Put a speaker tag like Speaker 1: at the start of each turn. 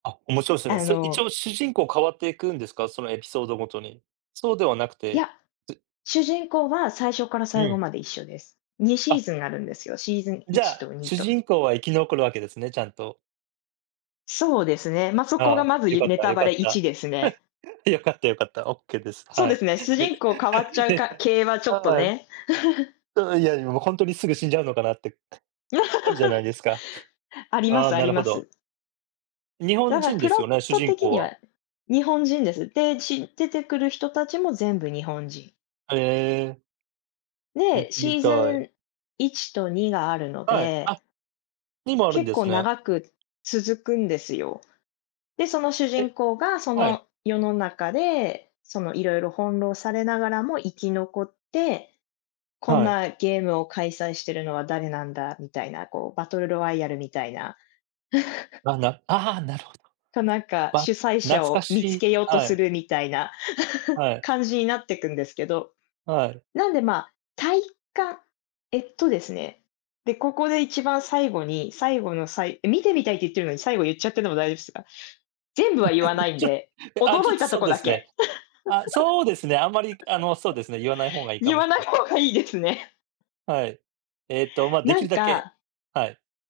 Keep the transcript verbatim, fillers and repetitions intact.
Speaker 1: あ、面白いっすね。
Speaker 2: あ
Speaker 1: それ一
Speaker 2: の
Speaker 1: 応主人公変わっていくんですか？そのエピソードごとに。そうではなく
Speaker 2: いや、
Speaker 1: て、つ
Speaker 2: 主人公は、最初から
Speaker 1: う
Speaker 2: 最後
Speaker 1: ん。
Speaker 2: まで一緒です。にシ
Speaker 1: あ。
Speaker 2: ーズンがあるんですよ、シーズン
Speaker 1: じ
Speaker 2: い
Speaker 1: ゃ
Speaker 2: ち
Speaker 1: あ、
Speaker 2: とに
Speaker 1: 主
Speaker 2: と。
Speaker 1: 人公は生き残るわけですね、ちゃんと。
Speaker 2: そうですね、ま、そこ
Speaker 1: あ
Speaker 2: が
Speaker 1: あ、
Speaker 2: まず
Speaker 1: 良
Speaker 2: い
Speaker 1: かっ
Speaker 2: ネ
Speaker 1: た
Speaker 2: タ
Speaker 1: 良
Speaker 2: バ
Speaker 1: かっ
Speaker 2: レいち
Speaker 1: た。
Speaker 2: ですね。
Speaker 1: 良かった良かった、オッケーです。
Speaker 2: そう
Speaker 1: は
Speaker 2: で
Speaker 1: い。
Speaker 2: すね、主
Speaker 1: で、
Speaker 2: 人公変わっち ゃう
Speaker 1: で
Speaker 2: か系は、ちょっと
Speaker 1: はい。
Speaker 2: ね。
Speaker 1: うん、いや、え、もうほんとにすぐ死んじゃうのかなって、あるじゃないですか。
Speaker 2: ありま
Speaker 1: ああ、
Speaker 2: すあ
Speaker 1: な
Speaker 2: り
Speaker 1: るほ
Speaker 2: ま
Speaker 1: ど。
Speaker 2: す。
Speaker 1: 日本
Speaker 2: だか、
Speaker 1: 人
Speaker 2: プ
Speaker 1: です
Speaker 2: ロッ
Speaker 1: よね？主
Speaker 2: ト
Speaker 1: 人
Speaker 2: 的
Speaker 1: 公
Speaker 2: に
Speaker 1: は。
Speaker 2: は日本人です、で、ち出てくる人達も全部日本人。
Speaker 1: へえ。見
Speaker 2: で、
Speaker 1: てみ
Speaker 2: シー
Speaker 1: た
Speaker 2: ズ
Speaker 1: い。
Speaker 2: ンいちとにがあるの
Speaker 1: はい、
Speaker 2: で
Speaker 1: あ、にもあるん
Speaker 2: 結
Speaker 1: で
Speaker 2: 構
Speaker 1: すね。
Speaker 2: 長く続くんですよ。で、その主
Speaker 1: え、
Speaker 2: 人公が、そ
Speaker 1: はい。
Speaker 2: の世の中で、その、色々翻弄されながらも、生き残って、こん
Speaker 1: はい。
Speaker 2: なゲームを開催してるのは誰なんだ？みたいな、こう、バトルロワイヤルみたいな。
Speaker 1: あ、なああ、なるほ
Speaker 2: と、なんか、
Speaker 1: ど。あ、
Speaker 2: 主催
Speaker 1: 懐
Speaker 2: 者
Speaker 1: か
Speaker 2: を見つ
Speaker 1: しい、
Speaker 2: けようと
Speaker 1: は
Speaker 2: す
Speaker 1: い。
Speaker 2: るみたいな
Speaker 1: はい。
Speaker 2: 感じになってくんですけど。
Speaker 1: はい。
Speaker 2: なんで、まあ、体感えっとですね、で、ここで、一番最後に、最後のさいえ、見てみたいって言ってるのに、最後言っちゃってんのも大丈夫すか？全部は言わな いん
Speaker 1: ちょ
Speaker 2: で、
Speaker 1: て、あ、ちょ
Speaker 2: 驚
Speaker 1: っ
Speaker 2: い
Speaker 1: と
Speaker 2: たと
Speaker 1: そう
Speaker 2: こ
Speaker 1: で
Speaker 2: だ
Speaker 1: すね。
Speaker 2: け。
Speaker 1: あ、そうですね、あまり、あの、そうですね、言わない方が いいか
Speaker 2: 言
Speaker 1: も
Speaker 2: わ
Speaker 1: し
Speaker 2: な
Speaker 1: で
Speaker 2: い
Speaker 1: す。
Speaker 2: 方がいいですね。
Speaker 1: はい。ええっと、ま、で
Speaker 2: な
Speaker 1: き
Speaker 2: ん
Speaker 1: るだけ。
Speaker 2: か
Speaker 1: はい。